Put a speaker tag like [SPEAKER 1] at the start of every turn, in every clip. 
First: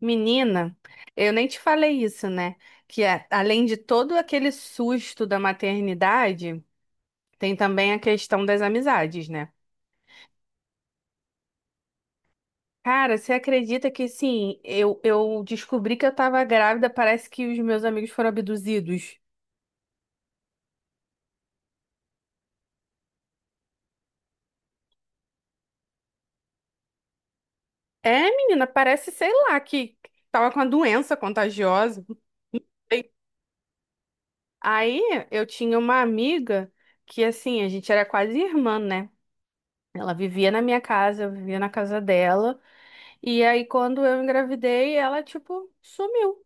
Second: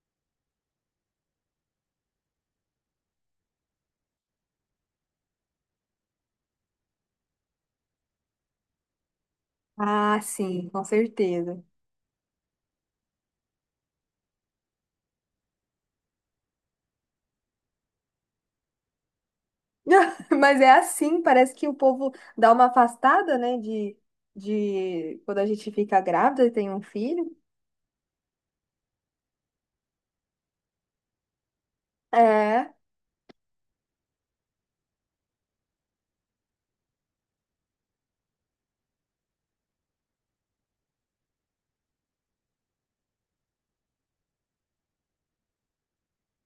[SPEAKER 1] Menina, eu nem te falei isso, né? Que além de todo aquele susto da maternidade, tem também a questão das amizades, né?
[SPEAKER 2] Ah, sim, com certeza.
[SPEAKER 1] Cara, você acredita que sim, eu descobri que eu tava grávida, parece que os meus amigos foram abduzidos.
[SPEAKER 2] Mas é assim, parece que o povo dá uma afastada, né, de quando a gente fica grávida e tem um filho.
[SPEAKER 1] É, menina, parece, sei lá, que tava com a doença contagiosa. Não
[SPEAKER 2] É.
[SPEAKER 1] sei. Aí eu tinha uma amiga que, assim, a gente era quase irmã, né? Ela vivia na minha casa, eu vivia na casa dela. E aí, quando eu engravidei, ela, tipo, sumiu.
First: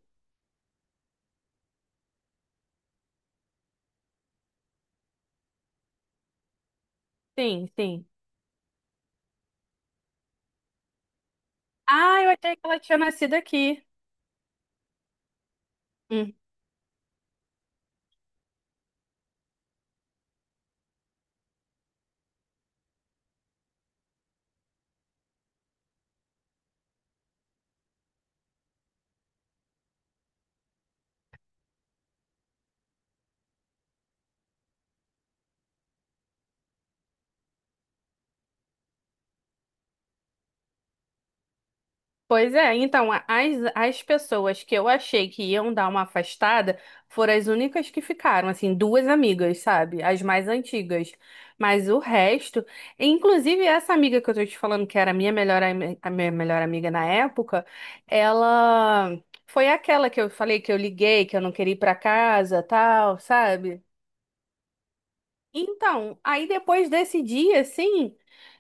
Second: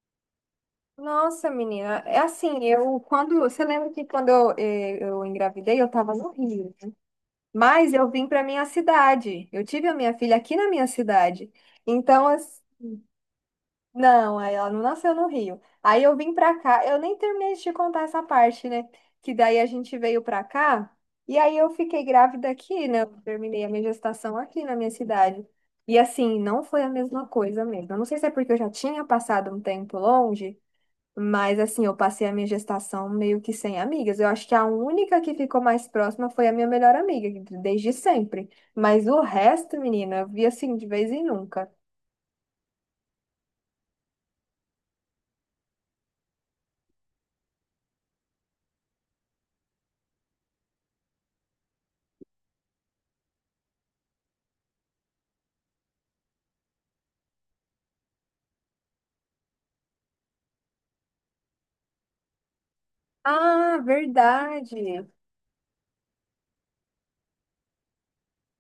[SPEAKER 2] Nossa, menina, é assim, você lembra que quando eu, eu engravidei, eu tava no Rio, né?
[SPEAKER 1] Sim,
[SPEAKER 2] Mas
[SPEAKER 1] sim.
[SPEAKER 2] eu vim para minha cidade. Eu tive a minha filha aqui na minha cidade.
[SPEAKER 1] Ah,
[SPEAKER 2] Então,
[SPEAKER 1] eu achei que ela tinha nascido aqui.
[SPEAKER 2] não, aí ela não nasceu no Rio. Aí eu
[SPEAKER 1] Hum.
[SPEAKER 2] vim pra cá, eu nem terminei de te contar essa parte, né? Que daí a gente veio pra cá e aí eu fiquei grávida aqui, né? Eu terminei a minha gestação aqui na minha cidade. E assim, não foi a mesma coisa mesmo. Eu não sei se é porque eu já tinha passado um tempo longe, mas assim, eu passei a minha gestação meio que sem amigas. Eu acho que a única que ficou mais próxima foi a minha melhor amiga, desde sempre. Mas o resto, menina, eu vi assim de vez em nunca.
[SPEAKER 1] Pois é, então, as pessoas que eu achei que iam dar uma afastada foram as únicas que ficaram, assim, duas amigas, sabe? As mais antigas. Mas o resto, inclusive essa amiga que eu tô te falando, que era a minha melhor, a minha melhor amiga na época, ela foi aquela que eu falei que eu liguei, que eu não queria ir pra casa, tal,
[SPEAKER 2] Ah,
[SPEAKER 1] sabe?
[SPEAKER 2] verdade.
[SPEAKER 1] Então, aí depois desse dia, assim,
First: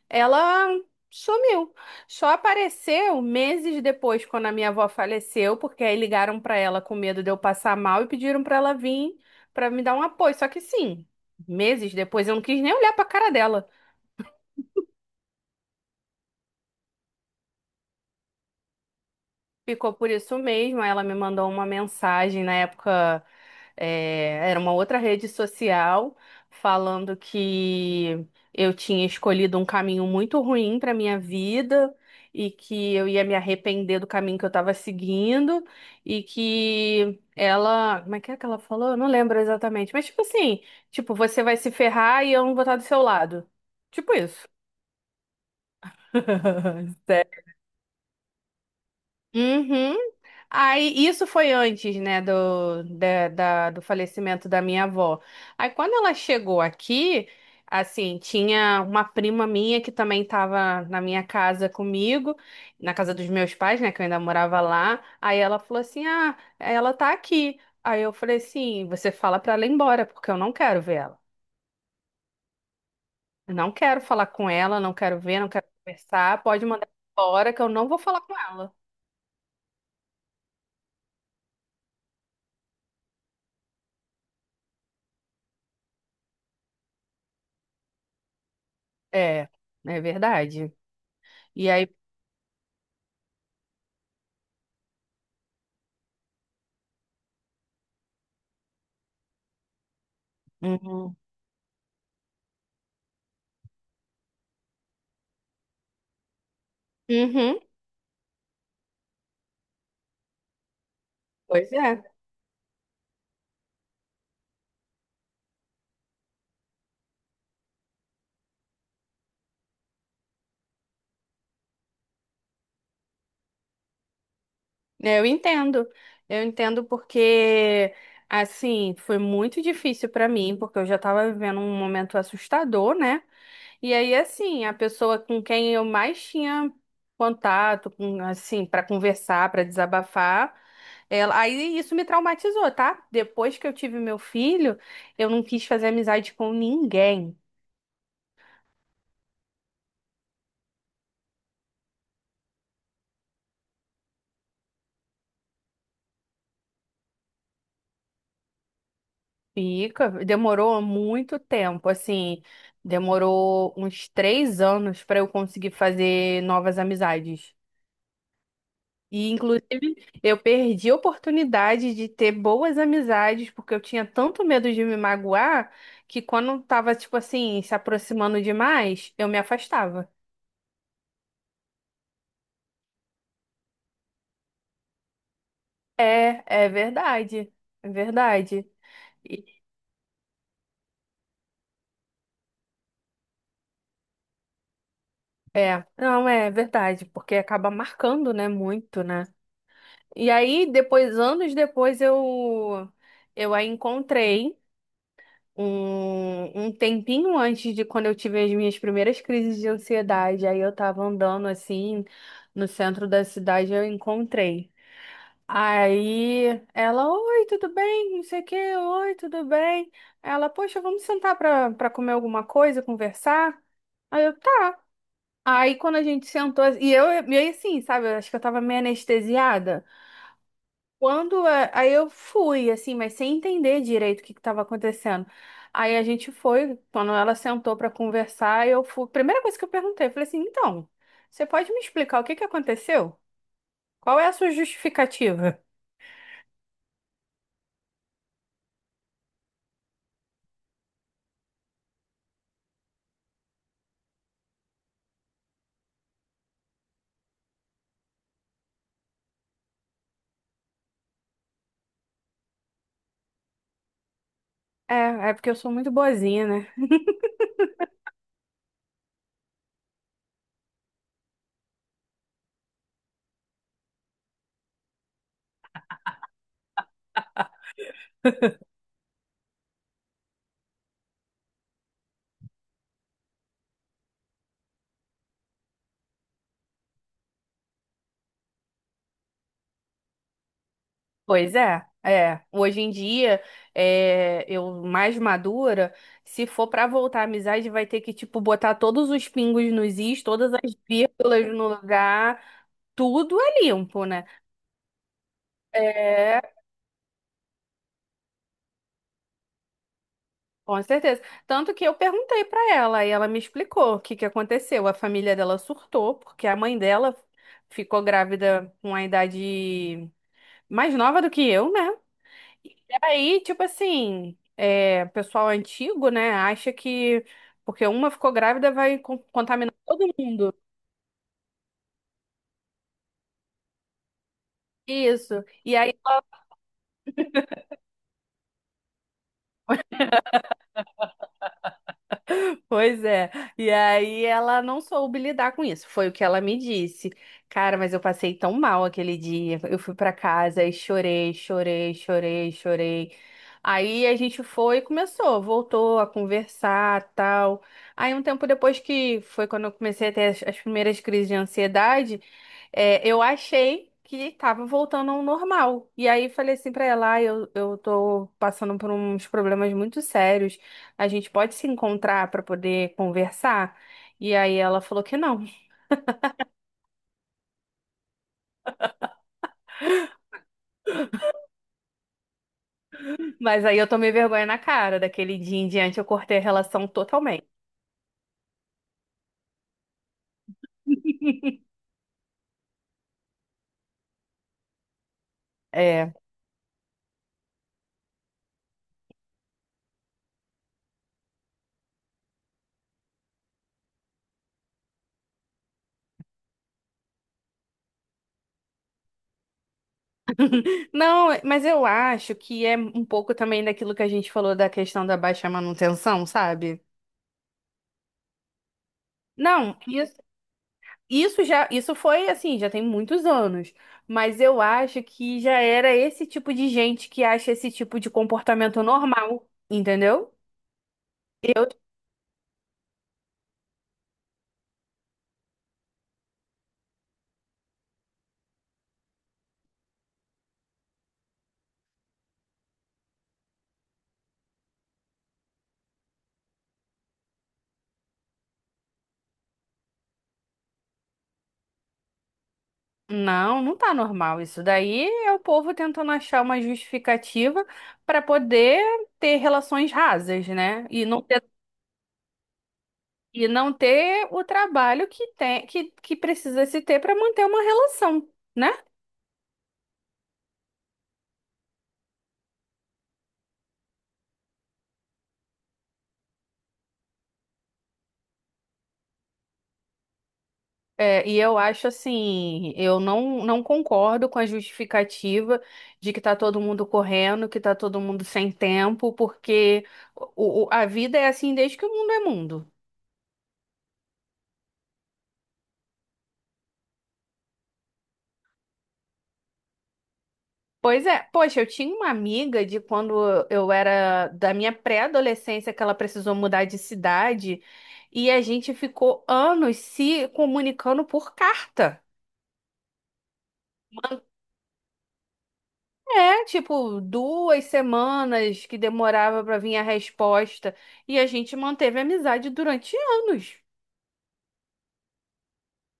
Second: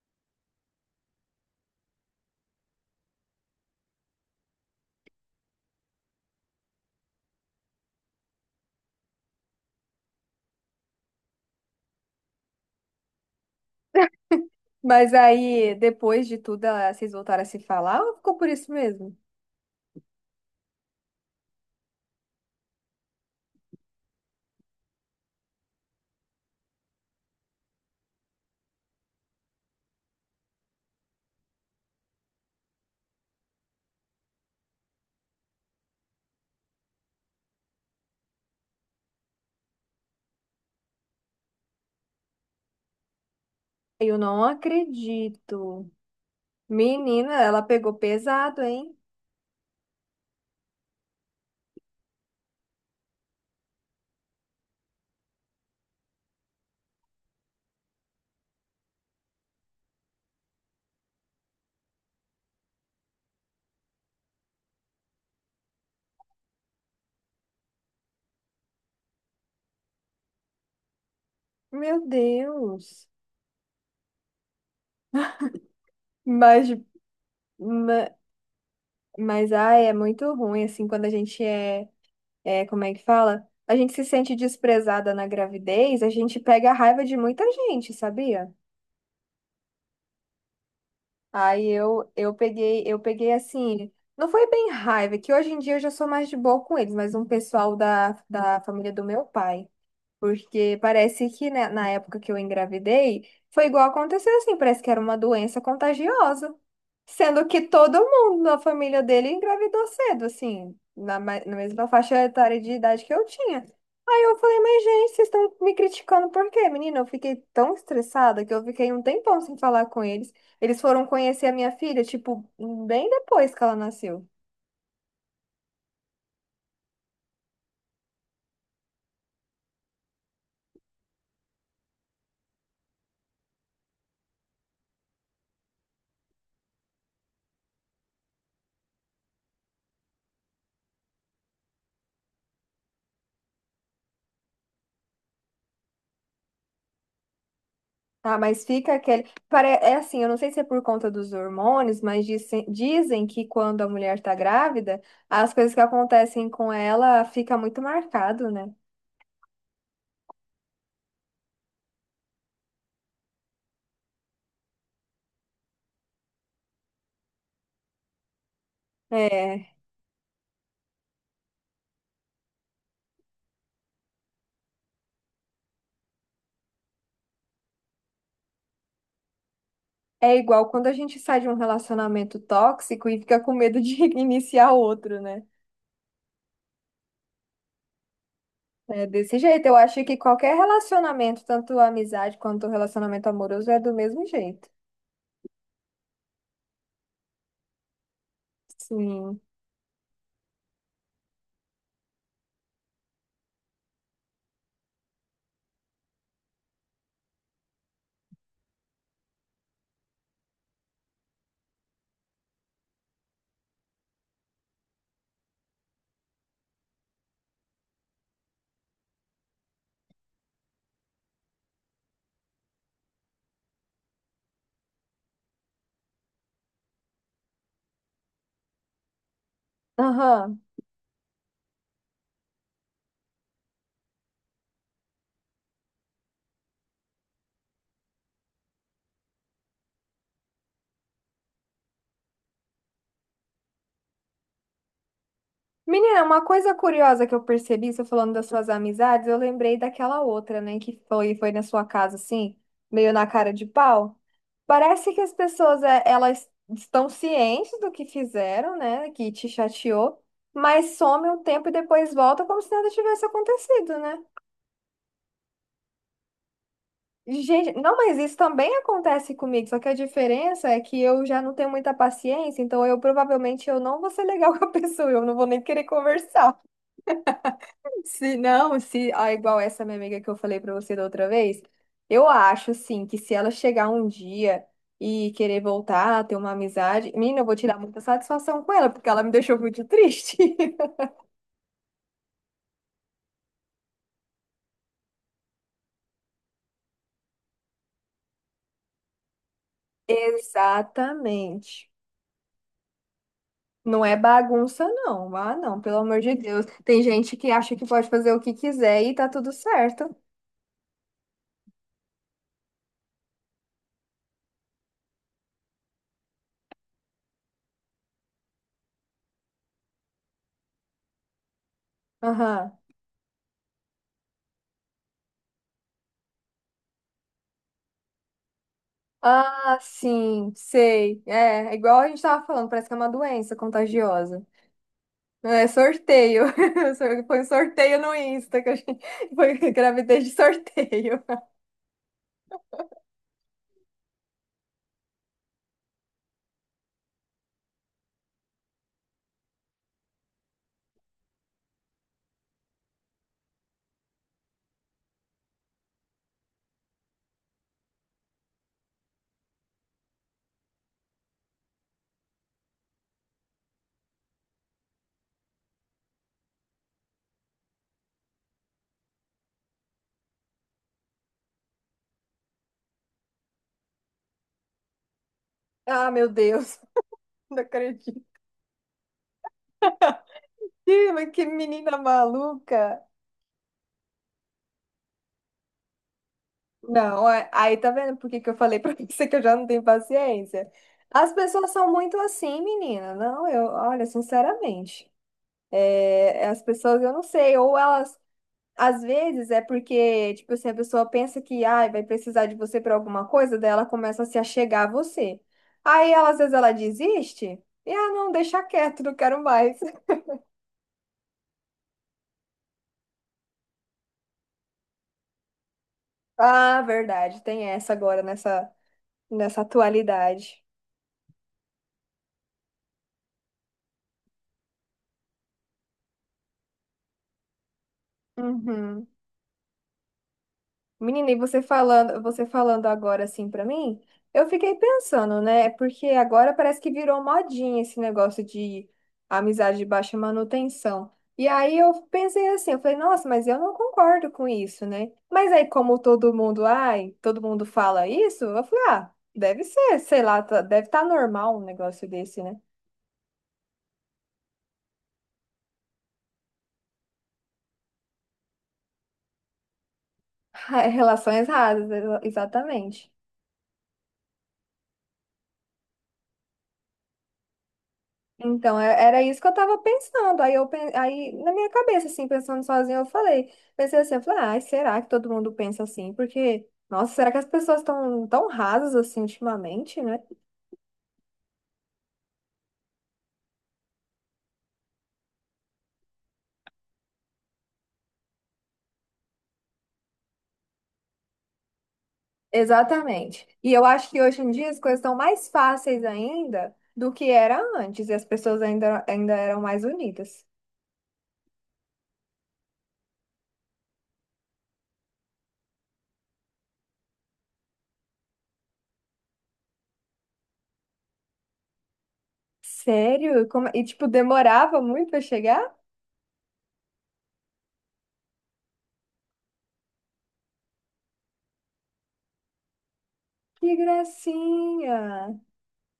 [SPEAKER 1] ela sumiu. Só apareceu meses depois, quando a minha avó faleceu, porque aí ligaram pra ela com medo de eu passar mal e pediram pra ela vir pra me dar um apoio. Só que sim, meses depois eu não quis nem olhar pra cara dela.
[SPEAKER 2] Mas aí, depois de tudo, ah, vocês voltaram a se falar ou ficou por isso mesmo?
[SPEAKER 1] Ficou por isso mesmo. Ela me mandou uma mensagem na época, era uma outra rede social, falando que eu tinha escolhido um caminho muito ruim para minha vida e que eu ia me arrepender do caminho que eu estava seguindo e que ela, como é que ela falou? Eu não lembro exatamente, mas tipo assim, tipo, você vai se ferrar e eu não vou estar do seu lado. Tipo
[SPEAKER 2] Eu não
[SPEAKER 1] isso.
[SPEAKER 2] acredito. Menina, ela pegou pesado, hein?
[SPEAKER 1] Uhum. Aí, isso foi antes, né, do, do falecimento da minha avó. Aí, quando ela chegou aqui, assim, tinha uma prima minha que também estava na minha casa comigo, na casa dos meus pais, né, que eu ainda morava lá. Aí ela falou assim: Ah, ela tá aqui. Aí eu falei assim: Você fala pra ela ir embora, porque eu não quero ver ela.
[SPEAKER 2] Meu Deus.
[SPEAKER 1] Eu não quero falar com ela, não quero ver, não quero conversar. Pode
[SPEAKER 2] Mas,
[SPEAKER 1] mandar embora, que eu não vou
[SPEAKER 2] ma-
[SPEAKER 1] falar com ela.
[SPEAKER 2] mas ai, é muito ruim, assim, quando a gente é, como é que fala? A gente se sente desprezada na gravidez, a gente pega a raiva de muita gente, sabia?
[SPEAKER 1] É, é verdade.
[SPEAKER 2] Aí
[SPEAKER 1] E aí.
[SPEAKER 2] eu peguei assim, não foi bem raiva, que hoje em dia eu já sou mais de boa com eles, mas um pessoal da família do meu pai. Porque
[SPEAKER 1] Uhum.
[SPEAKER 2] parece que, né, na época que eu engravidei, foi igual aconteceu assim, parece que era uma doença contagiosa. Sendo
[SPEAKER 1] Uhum,
[SPEAKER 2] que todo mundo na família dele engravidou cedo, assim, na
[SPEAKER 1] pois
[SPEAKER 2] mesma
[SPEAKER 1] é.
[SPEAKER 2] faixa etária de idade que eu tinha. Aí eu falei, mas gente, vocês estão me criticando por quê, menina? Eu fiquei tão estressada que eu fiquei um tempão sem falar com eles. Eles foram conhecer a minha filha, tipo, bem depois que ela nasceu.
[SPEAKER 1] Eu entendo. Eu entendo porque, assim, foi muito difícil pra mim, porque eu já tava vivendo um momento assustador, né? E aí, assim, a pessoa com quem eu mais tinha contato, com, assim, pra conversar, pra desabafar, ela... aí isso me traumatizou, tá? Depois que eu tive meu filho, eu não quis fazer amizade com ninguém.
[SPEAKER 2] Ah, mas fica aquele. É assim, eu não sei se é por conta dos hormônios, mas dizem que quando a mulher tá grávida, as coisas que acontecem com ela fica muito marcado, né?
[SPEAKER 1] Fica, demorou muito tempo, assim, demorou uns 3 anos para eu conseguir fazer novas amizades. E, inclusive,
[SPEAKER 2] É,
[SPEAKER 1] eu perdi a oportunidade de ter boas amizades, porque eu tinha tanto medo de me magoar, que quando tava, tipo assim, se aproximando demais, eu me afastava.
[SPEAKER 2] é igual quando a gente sai de um relacionamento tóxico e fica com medo de iniciar outro, né?
[SPEAKER 1] É, é verdade, é verdade.
[SPEAKER 2] É desse
[SPEAKER 1] E-
[SPEAKER 2] jeito. Eu acho que qualquer relacionamento, tanto a amizade quanto o relacionamento amoroso, é do mesmo jeito.
[SPEAKER 1] É, não, é verdade, porque acaba marcando, né, muito, né?
[SPEAKER 2] Sim.
[SPEAKER 1] E aí, depois, anos depois, eu a encontrei um tempinho antes de quando eu tive as minhas primeiras crises de ansiedade. Aí eu tava andando assim no centro da cidade, eu encontrei. Aí ela, oi, tudo bem? Não sei o quê, oi, tudo bem? Ela, poxa, vamos sentar pra, pra comer alguma coisa, conversar? Aí eu, tá. Aí quando a gente sentou, e eu assim, sabe, eu acho que eu tava meio anestesiada.
[SPEAKER 2] Aham.
[SPEAKER 1] Quando aí eu fui assim, mas sem entender direito o que estava acontecendo. Aí a gente foi, quando ela sentou para conversar, eu fui. Primeira coisa que eu perguntei, eu falei assim: "Então, você pode me explicar o que que aconteceu? Qual é a sua justificativa?"
[SPEAKER 2] Menina, uma coisa curiosa que eu percebi, você falando das suas amizades, eu lembrei daquela outra, né, que foi na sua casa, assim, meio na cara de pau. Parece que as pessoas, é, elas estão cientes do que fizeram, né, que te chateou, mas some um tempo e depois volta como se nada tivesse acontecido, né?
[SPEAKER 1] É, é porque eu sou muito boazinha, né?
[SPEAKER 2] Gente, não, mas isso também acontece comigo, só que a diferença é que eu já não tenho muita paciência, então eu provavelmente eu não vou ser legal com a pessoa, eu não vou nem querer conversar. Se não, se ah, igual essa minha amiga que eu falei pra você da outra vez, eu acho assim que se ela chegar um dia e querer voltar, ter uma amizade, menina, eu vou tirar muita satisfação com ela, porque ela me deixou muito triste.
[SPEAKER 1] Pois é, é. Hoje em dia, é, eu mais madura, se for para voltar à amizade, vai ter que, tipo, botar todos os pingos nos is, todas as vírgulas no
[SPEAKER 2] Exatamente.
[SPEAKER 1] lugar, tudo é
[SPEAKER 2] Não
[SPEAKER 1] limpo,
[SPEAKER 2] é
[SPEAKER 1] né?
[SPEAKER 2] bagunça, não. Ah, não, pelo amor de
[SPEAKER 1] É,
[SPEAKER 2] Deus. Tem gente que acha que pode fazer o que quiser e tá tudo certo.
[SPEAKER 1] com certeza. Tanto que eu perguntei para ela e ela me explicou o que que aconteceu. A família dela surtou porque a mãe dela ficou grávida com a idade mais nova do que eu, né?
[SPEAKER 2] Aham.
[SPEAKER 1] E aí, tipo assim, é, pessoal antigo, né, acha que porque uma ficou grávida vai contaminar
[SPEAKER 2] Ah,
[SPEAKER 1] todo
[SPEAKER 2] sim,
[SPEAKER 1] mundo.
[SPEAKER 2] sei. É, é igual a gente tava falando, parece que é uma doença contagiosa.
[SPEAKER 1] Isso.
[SPEAKER 2] É
[SPEAKER 1] E aí.
[SPEAKER 2] sorteio. Foi um sorteio no Insta que a gente foi gravidez de sorteio.
[SPEAKER 1] Pois é. E aí ela não soube lidar com isso. Foi o que ela me disse. Cara, mas eu passei tão mal aquele dia. Eu fui pra casa e chorei, chorei, chorei, chorei. Aí a gente foi e começou, voltou a conversar, tal. Aí um tempo depois que foi quando eu comecei a ter as, as primeiras crises de ansiedade, é, eu achei que tava voltando ao normal. E aí falei assim pra ela, ah, eu tô passando por uns problemas muito sérios. A gente pode se encontrar para poder conversar? E aí ela falou que não.
[SPEAKER 2] Ah, meu Deus, não acredito. Ih, mas que menina maluca.
[SPEAKER 1] Mas aí eu tomei vergonha na cara. Daquele dia em diante eu cortei a relação
[SPEAKER 2] Não,
[SPEAKER 1] totalmente.
[SPEAKER 2] aí tá vendo por que que eu falei pra você que eu já não tenho paciência? As pessoas são muito assim, menina. Não, eu, olha, sinceramente,
[SPEAKER 1] É.
[SPEAKER 2] é, as pessoas, eu não sei, ou elas às vezes é porque, tipo assim, a pessoa pensa que ai vai precisar de você para alguma coisa, daí ela começa a se achegar a você. Aí, ela, às vezes, ela desiste e, ah, não, deixa quieto, não quero mais.
[SPEAKER 1] Não, mas eu acho que é um pouco também daquilo que a gente falou da questão da baixa manutenção, sabe?
[SPEAKER 2] Ah, verdade, tem essa agora nessa
[SPEAKER 1] Não, isso,
[SPEAKER 2] atualidade.
[SPEAKER 1] isso já, isso foi assim, já tem muitos anos. Mas eu acho que já era esse tipo de gente que acha esse tipo de comportamento
[SPEAKER 2] Uhum.
[SPEAKER 1] normal, entendeu?
[SPEAKER 2] Menina, e você falando agora assim pra mim, eu fiquei pensando, né? Porque agora parece que virou modinha esse negócio de amizade de baixa manutenção. E aí eu pensei assim, eu falei, nossa, mas eu não concordo com isso, né? Mas aí como todo mundo, ai, todo mundo fala isso, eu falei, ah, deve ser, sei lá, tá- deve estar normal um negócio desse, né?
[SPEAKER 1] Não, não tá normal. Isso daí é o povo tentando achar uma justificativa para poder ter relações rasas, né? E não ter,
[SPEAKER 2] Relações rasas, exatamente.
[SPEAKER 1] e não ter o trabalho que tem, que precisa se ter para manter uma relação, né?
[SPEAKER 2] Então, era isso que eu tava pensando. Aí, aí na minha cabeça, assim, pensando sozinha, eu falei, pensei assim, eu falei, ai, será que todo mundo pensa assim? Porque, nossa, será que as pessoas estão tão tão rasas assim ultimamente, né?
[SPEAKER 1] É, e eu acho assim, eu não concordo com a justificativa de que tá todo mundo correndo, que tá todo mundo sem tempo, porque a vida é assim desde que o mundo é mundo.
[SPEAKER 2] Exatamente. E eu acho que hoje em dia as coisas estão mais fáceis ainda do que era antes, e as pessoas ainda eram mais unidas.
[SPEAKER 1] Pois é, poxa, eu tinha uma amiga de quando eu era da minha pré-adolescência que ela precisou mudar de cidade e a gente ficou anos se comunicando por carta.
[SPEAKER 2] Sério? Como... E, tipo, demorava muito pra chegar?
[SPEAKER 1] É, tipo, 2 semanas que demorava pra vir a resposta e a gente manteve a amizade durante anos.
[SPEAKER 2] Que gracinha!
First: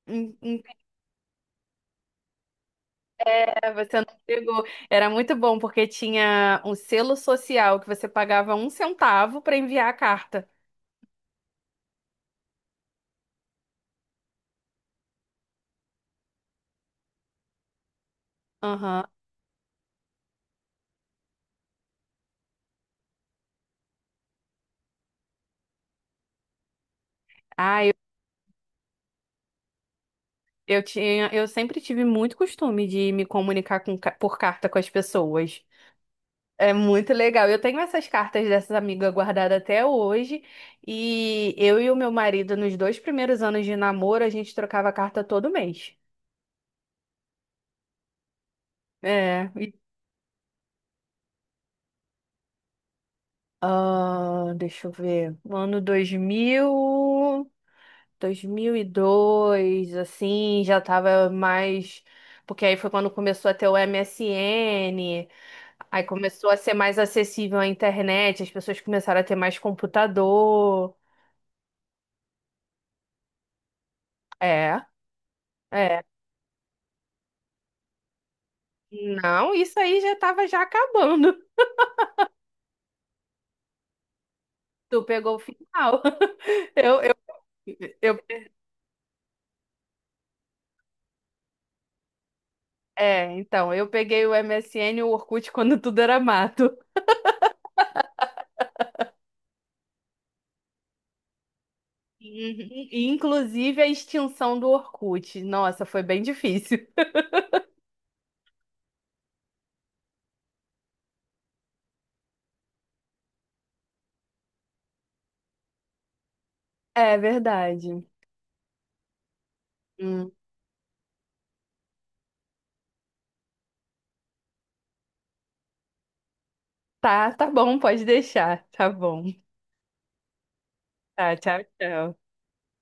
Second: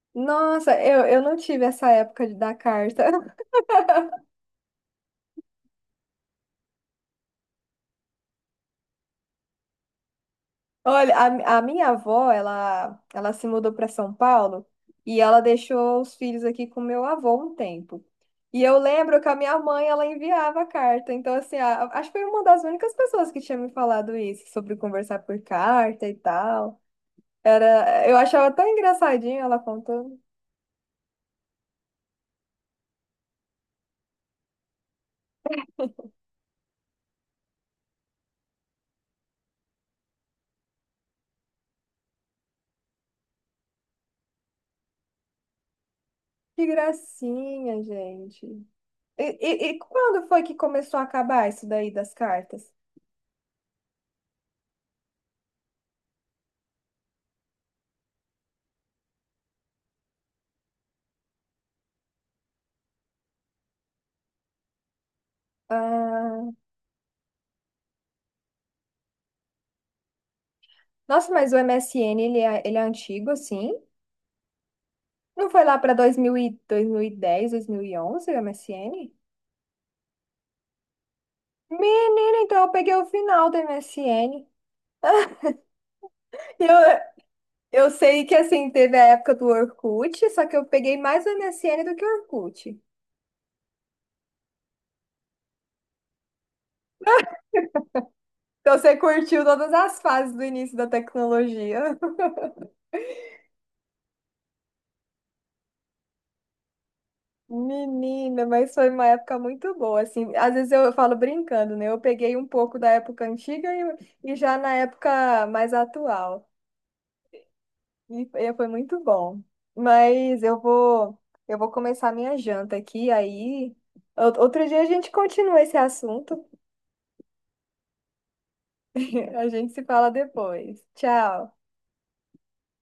[SPEAKER 1] Hum, hum,
[SPEAKER 2] Nossa, eu não tive essa época de dar carta.
[SPEAKER 1] é, você não pegou. Era muito bom porque tinha um selo social que você pagava 1 centavo pra enviar a carta.
[SPEAKER 2] Olha, a minha avó, ela se mudou para São Paulo e ela deixou os filhos aqui com meu avô um tempo. E eu
[SPEAKER 1] Aham.
[SPEAKER 2] lembro que a minha mãe, ela enviava carta. Então, assim, acho que foi uma das únicas pessoas que tinha me falado isso, sobre conversar por carta e tal.
[SPEAKER 1] Ah,
[SPEAKER 2] Era, eu achava tão engraçadinho ela contando.
[SPEAKER 1] Eu sempre tive muito costume de me comunicar com por carta com as pessoas. É muito legal. Eu tenho essas cartas dessas amigas guardadas até hoje. E eu e o meu marido, nos 2 primeiros anos de namoro, a gente trocava carta todo mês.
[SPEAKER 2] Que gracinha, gente. E,
[SPEAKER 1] É.
[SPEAKER 2] e, e quando foi que começou a acabar isso daí das cartas?
[SPEAKER 1] Ah, deixa eu ver. No ano 2000, 2002, assim, já tava mais. Porque aí foi quando começou a ter o MSN. Aí começou
[SPEAKER 2] Ah,
[SPEAKER 1] a ser mais acessível a internet, as pessoas começaram a ter mais computador.
[SPEAKER 2] nossa, mas o MSN, ele é antigo, assim?
[SPEAKER 1] É,
[SPEAKER 2] Não foi lá para
[SPEAKER 1] é.
[SPEAKER 2] dois dois dois mil mil mil e dez, 2011, o MSN?
[SPEAKER 1] Não, isso aí já estava já acabando.
[SPEAKER 2] Menina, então eu peguei o final do MSN.
[SPEAKER 1] Tu pegou o final.
[SPEAKER 2] E Eu,
[SPEAKER 1] Eu,
[SPEAKER 2] eu
[SPEAKER 1] eu,
[SPEAKER 2] sei que,
[SPEAKER 1] eu,
[SPEAKER 2] assim, teve a época do Orkut, só que eu peguei mais o MSN do que o Orkut.
[SPEAKER 1] então, eu peguei o MSN e o Orkut quando tudo era mato. Uhum.
[SPEAKER 2] Então você curtiu todas as fases do início da tecnologia.
[SPEAKER 1] E, inclusive a extinção do Orkut. Nossa, foi bem difícil.
[SPEAKER 2] Menina, mas foi uma época muito boa, assim. Às vezes eu falo brincando, né? Eu peguei um pouco da época antiga e já na época mais atual.
[SPEAKER 1] É verdade.
[SPEAKER 2] E foi muito bom.
[SPEAKER 1] Hum.
[SPEAKER 2] Mas eu vou começar minha janta aqui, aí outro dia a gente continua esse assunto.
[SPEAKER 1] Tá, tá bom, pode deixar. Tá bom.
[SPEAKER 2] A gente se fala depois.
[SPEAKER 1] Tá,
[SPEAKER 2] Tchau.
[SPEAKER 1] tchau, tchau.